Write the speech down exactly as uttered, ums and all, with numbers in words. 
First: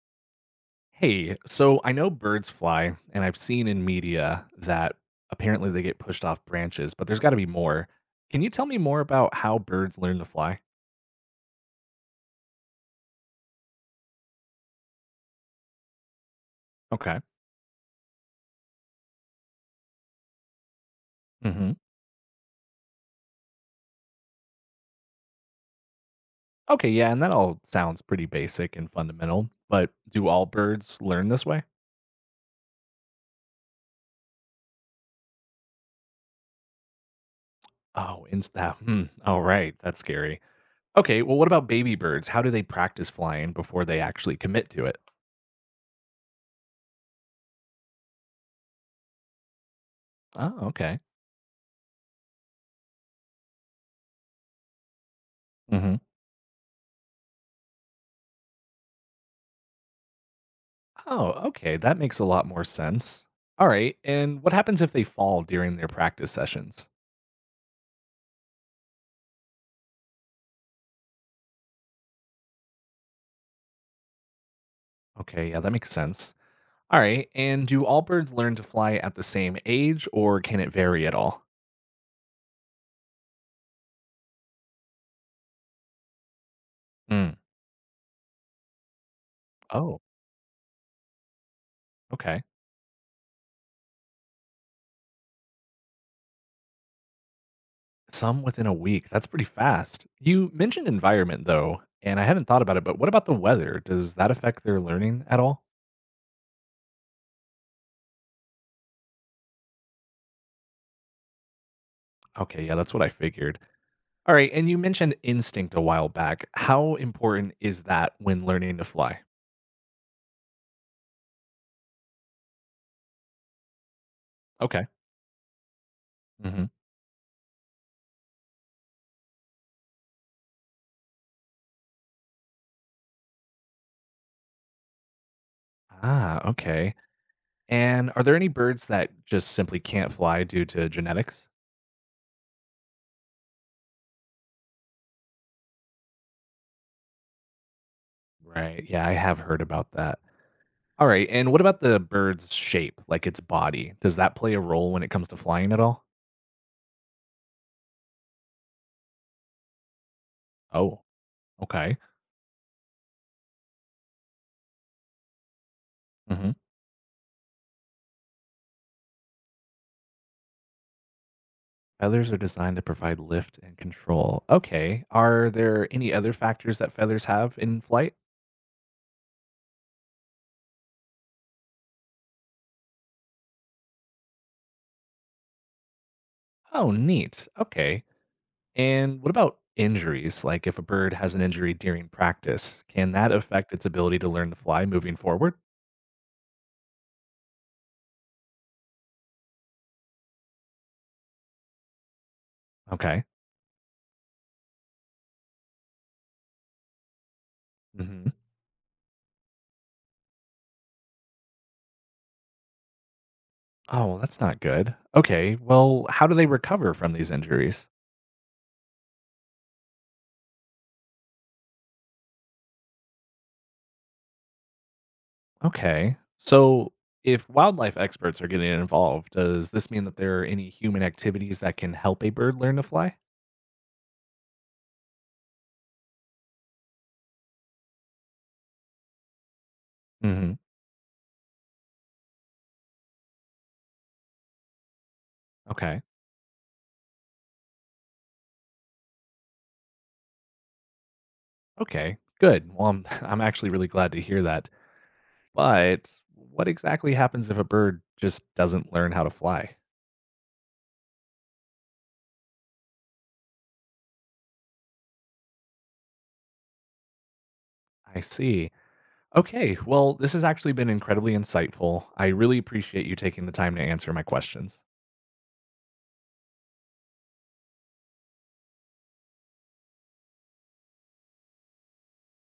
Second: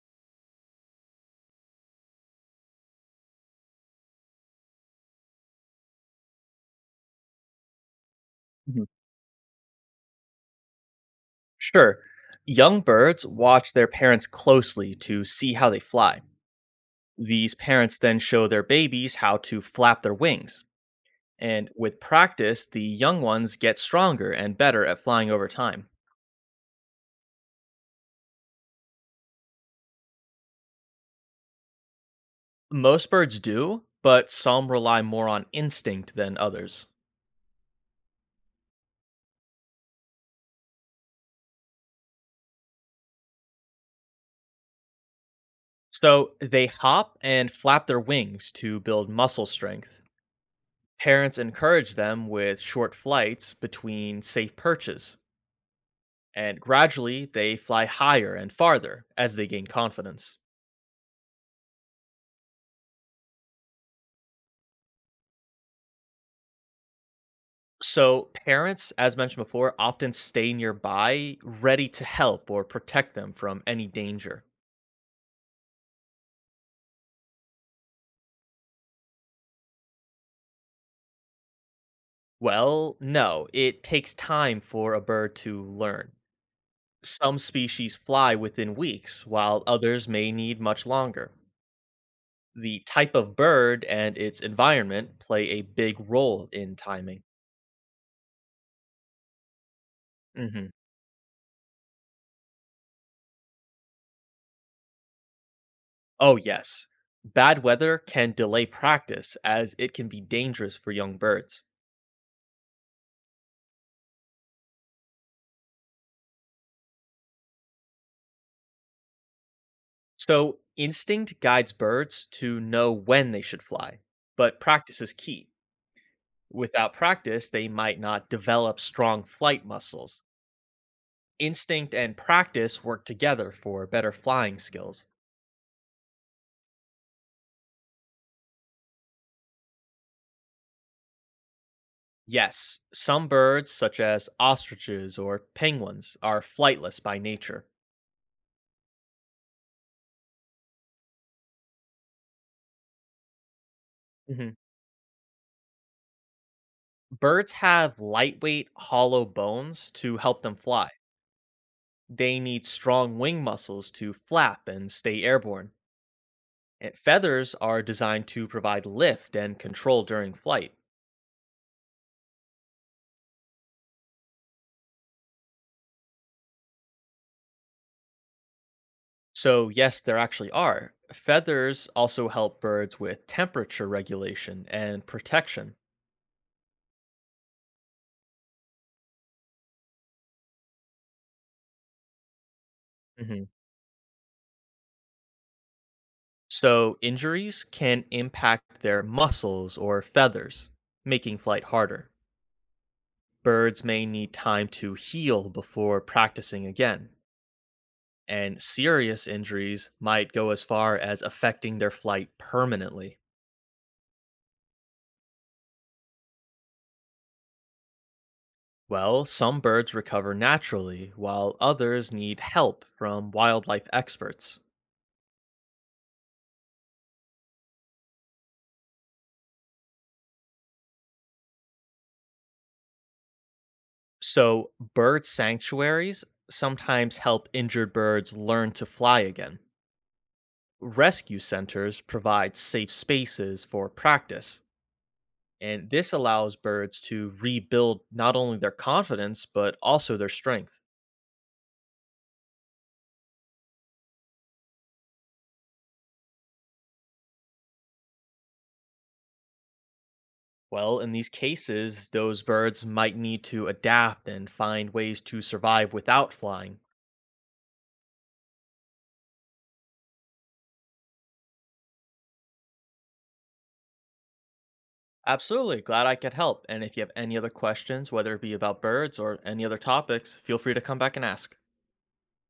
Hey, so I know birds fly, and I've seen in media that apparently they get pushed off branches, but there's got to be more. Can you tell me Mhm. more about how birds learn to fly? Sure. Young birds watch their parents closely to see how they fly. Okay. These parents then show their babies how to flap their wings. And Hmm. with practice, the young ones get stronger and better at flying over time. Okay, yeah, and that all sounds pretty basic and fundamental, but do all birds learn this way? Most birds do, but some rely more on instinct than others. Oh, insta. Hmm. All right, that's scary. Okay, well, what about baby birds? How do they practice flying before they actually commit to it? So they hop and flap their wings to build muscle strength. Oh, okay. Parents encourage them with short flights between safe perches, and gradually they fly higher and farther as they gain confidence. Oh, okay. That makes a lot more sense. All right. And what happens if they fall during their practice sessions? So, parents, as mentioned before, often stay nearby, ready to help or protect them from any danger. Okay. Yeah, that makes sense. All right. And do all birds learn to fly at the same age or can it vary at all? Well, no, it takes time for a bird to learn. Hmm. Some species fly within weeks, while Oh, others may need much longer. okay. The type of bird and its environment play a big role in timing. Some within a week. That's pretty fast. You hmm mentioned environment though, and I hadn't thought about it, but what about the weather? Does that affect their learning at all? Oh, yes. Bad weather can delay practice as it can be dangerous for young birds. Okay. Yeah, that's what I figured. All right. And you mentioned instinct a while back. How important is that when learning to fly? So, instinct guides birds to know when they should fly, but Okay. practice is key. Hmm. Without practice, they might not develop strong flight muscles. Instinct and practice work together for better flying skills. Ah, okay. And are there any birds that just simply can't fly due to genetics? Yes, some birds, such as ostriches or penguins, are flightless by nature. Right. Yeah, I have heard about that. All right. And what about the bird's shape, like its body? Does that hmm play a role when it comes to flying at all? Birds have lightweight, hollow bones to help them fly. Oh, okay. They need strong wing muscles to flap and stay airborne. Hmm. And feathers are designed to provide lift and control during flight. Feathers are designed to provide lift and control. Okay. Are there any other factors that feathers have in flight? So, yes, there actually are. Feathers also help birds with temperature regulation and protection. Oh, neat. Okay. And what about injuries? Like if a bird has an injury during practice, can that hmm affect its ability to learn to fly moving forward? So, injuries can impact their muscles or feathers, making flight harder. Okay. Birds may need time to heal before practicing again, Hmm. and serious injuries might go as far as affecting their flight permanently. Oh, well, that's not good. Okay. Well, how do they recover from these injuries? Well, some birds recover naturally, while others need help from wildlife experts. Okay. So, if wildlife experts are getting involved, does this mean that there are any human activities that can help a bird learn to fly? So, bird sanctuaries sometimes help injured birds learn to fly again. Hmm. Rescue centers provide safe spaces for practice, and Okay. this allows birds to rebuild not only their confidence but also their strength. Okay. Good. Well, I'm, I'm actually really glad to hear that. But what exactly happens if a bird just doesn't learn how to fly? Well, in these cases, those birds might need to adapt and find ways to survive without flying. I see. Okay. Well, this has actually been incredibly insightful. I really appreciate you taking the time to answer my questions. Absolutely, glad I could help. And if you have any other questions, whether it be about birds or any other topics, feel free to come back and ask.